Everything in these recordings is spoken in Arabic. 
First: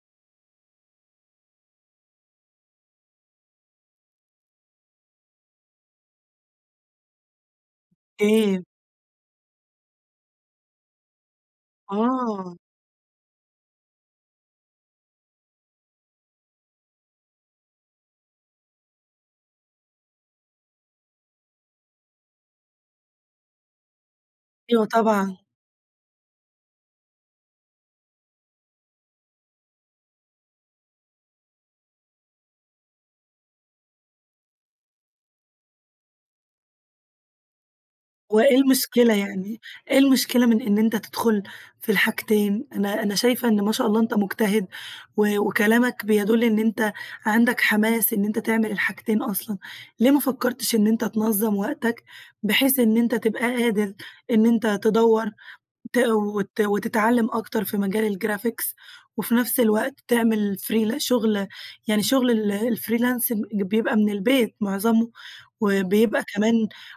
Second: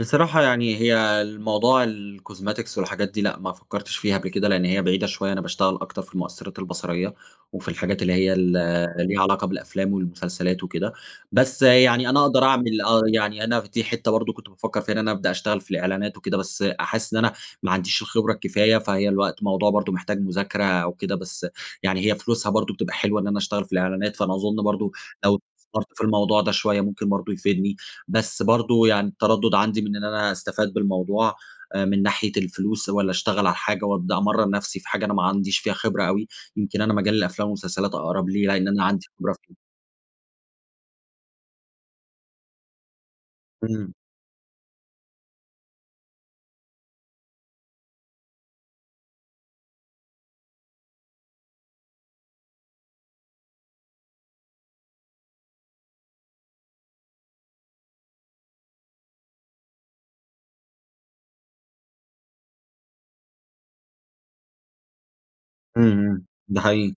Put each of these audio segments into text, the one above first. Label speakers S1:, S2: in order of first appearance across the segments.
S1: بصراحة، يعني هي الموضوع الcosmetics والحاجات دي لأ، ما فكّرتش فيها قبل كده، لإن هي بعيدة شوية. أنا باشتغَل أكتر في المؤثِّرات البصَريَّة وفي الحاجات اللي هي ال
S2: إيه؟
S1: ليها علاقة بالأفلام والمسلسلات وكده، بس يعني أنا اقدر
S2: آه.
S1: اعمل، آه يعني أنا دي حتة برضه كنت بافكَّر فيها إن أنا ابدأ اشتغَل في الإعلَانات وكده، بس حاسس إن أنا ما عنديش الخبرة الكفاية، فهي الوقت موضوع برضه محتاج مُذاكرة أو كده. بس يعني هي فلوسها برضه بتبقى حلوة إن أنا اشتغَل في الإعلَانات، فأنا أظن
S2: أيوه،
S1: برضه
S2: طبعًا.
S1: لو استثمرت في الموضوع ده شوية ممكن برضه يفيدني. بس برضه يعني التّردُّد عندي من إن أنا أستفِيد بالموضوع من ناحية الفلوس، والّا اشتغَل على حاجة وابدأ أمرّن نفسي في حاجة أنا ما عنديش فيها خبرة أوي. يمكن أنا مجال الأفلام والمسلسلات أقرب لي
S2: وإيه
S1: لإن أنا عندي
S2: المشكلة
S1: خبرة فيه.
S2: يعني؟ إيه المشكلة من إن أنتَ تدخل في الحاجتين؟ أنا أنا شايفة إن- ما شاء
S1: إمم.
S2: الله- أنتَ مجتهِد، و وكلامك بيدل إن أنتَ عندك حَماس إن أنتَ تعمل الحاجتين أصلًا. ليه ما فكّرتش إن أنتَ تنظّم وقتك، بحيث إن أنتَ تبقى قادر إن أنتَ تدوّر ت وت وتتعلَّم أكتر في مجال الgraphics، وفي نفس الوقت تعمل free لشغل، يعني شغل الfreelance بيبقى من البيت معظمه،
S1: إمم
S2: وبيبقى
S1: إمم،
S2: كمان
S1: ده حقيقي.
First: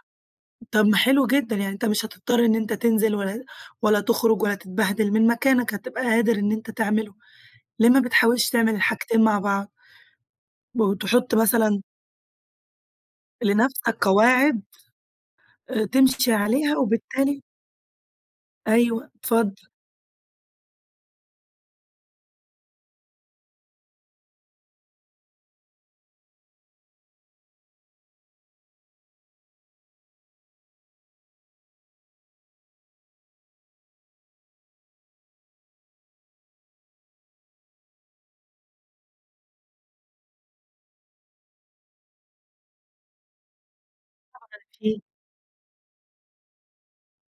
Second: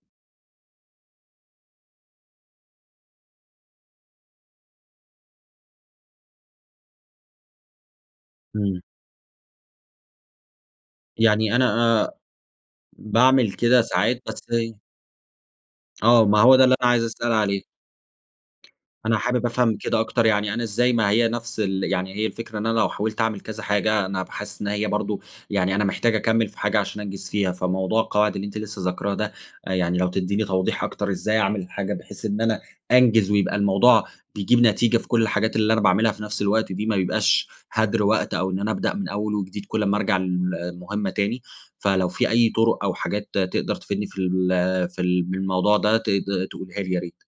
S2: طب ما حلو جدًا، يعني أنتَ مش هتضطر إن أنتَ تنزِل ولا ولا تخرج ولا تتبهدِل من مكانك. هتبقى قادر إن أنتَ تعمله. ليه ما بتحاولش تعمل
S1: إمم.
S2: الحاجتين مع بعض؟ وتحط
S1: يعني
S2: مثلًا
S1: أنا أ باعمل كده
S2: لنفسك
S1: ساعات، بس
S2: قواعد،
S1: ي
S2: أ
S1: آه،
S2: تمشي
S1: ما هو ده اللي
S2: عليها.
S1: أنا عايز اسأل
S2: وبالتالي
S1: عليه.
S2: أيوه
S1: أنا حابِب
S2: اتفضل.
S1: افهَم كده أكتر، يعني أنا إزاي ما هي نفس ال يعني هي الفكرة، إن أنا لو حاوِلت اعمَل كذا حاجة، أنا هابقى حاسس إن هي برضه يعني أنا محتاج أكمّل في حاجة عشان أنجِز فيها. فموضوع القواعد اللي أنتِ لسه ذاكِراه ده، يعني لو تدّيني توضيح أكتر، إزاي أعمل الحاجة بحيث إن أنا أنجِز، ويبقى الموضوع بيجِيب نتيجة في كل الحاجات اللي أنا باعملها في نفس الوقت دي، ما يبقاش هَدر وقت، أو إن أنا ابدأ من أول وجديد كل اما ارجع ل لمهمة تاني. فلو في أي طُرُق أو حاجات تقدر تفيدني في ال في
S2: [unintelligible]
S1: ال من الموضوع ده ت تقولها لي يا ريت؟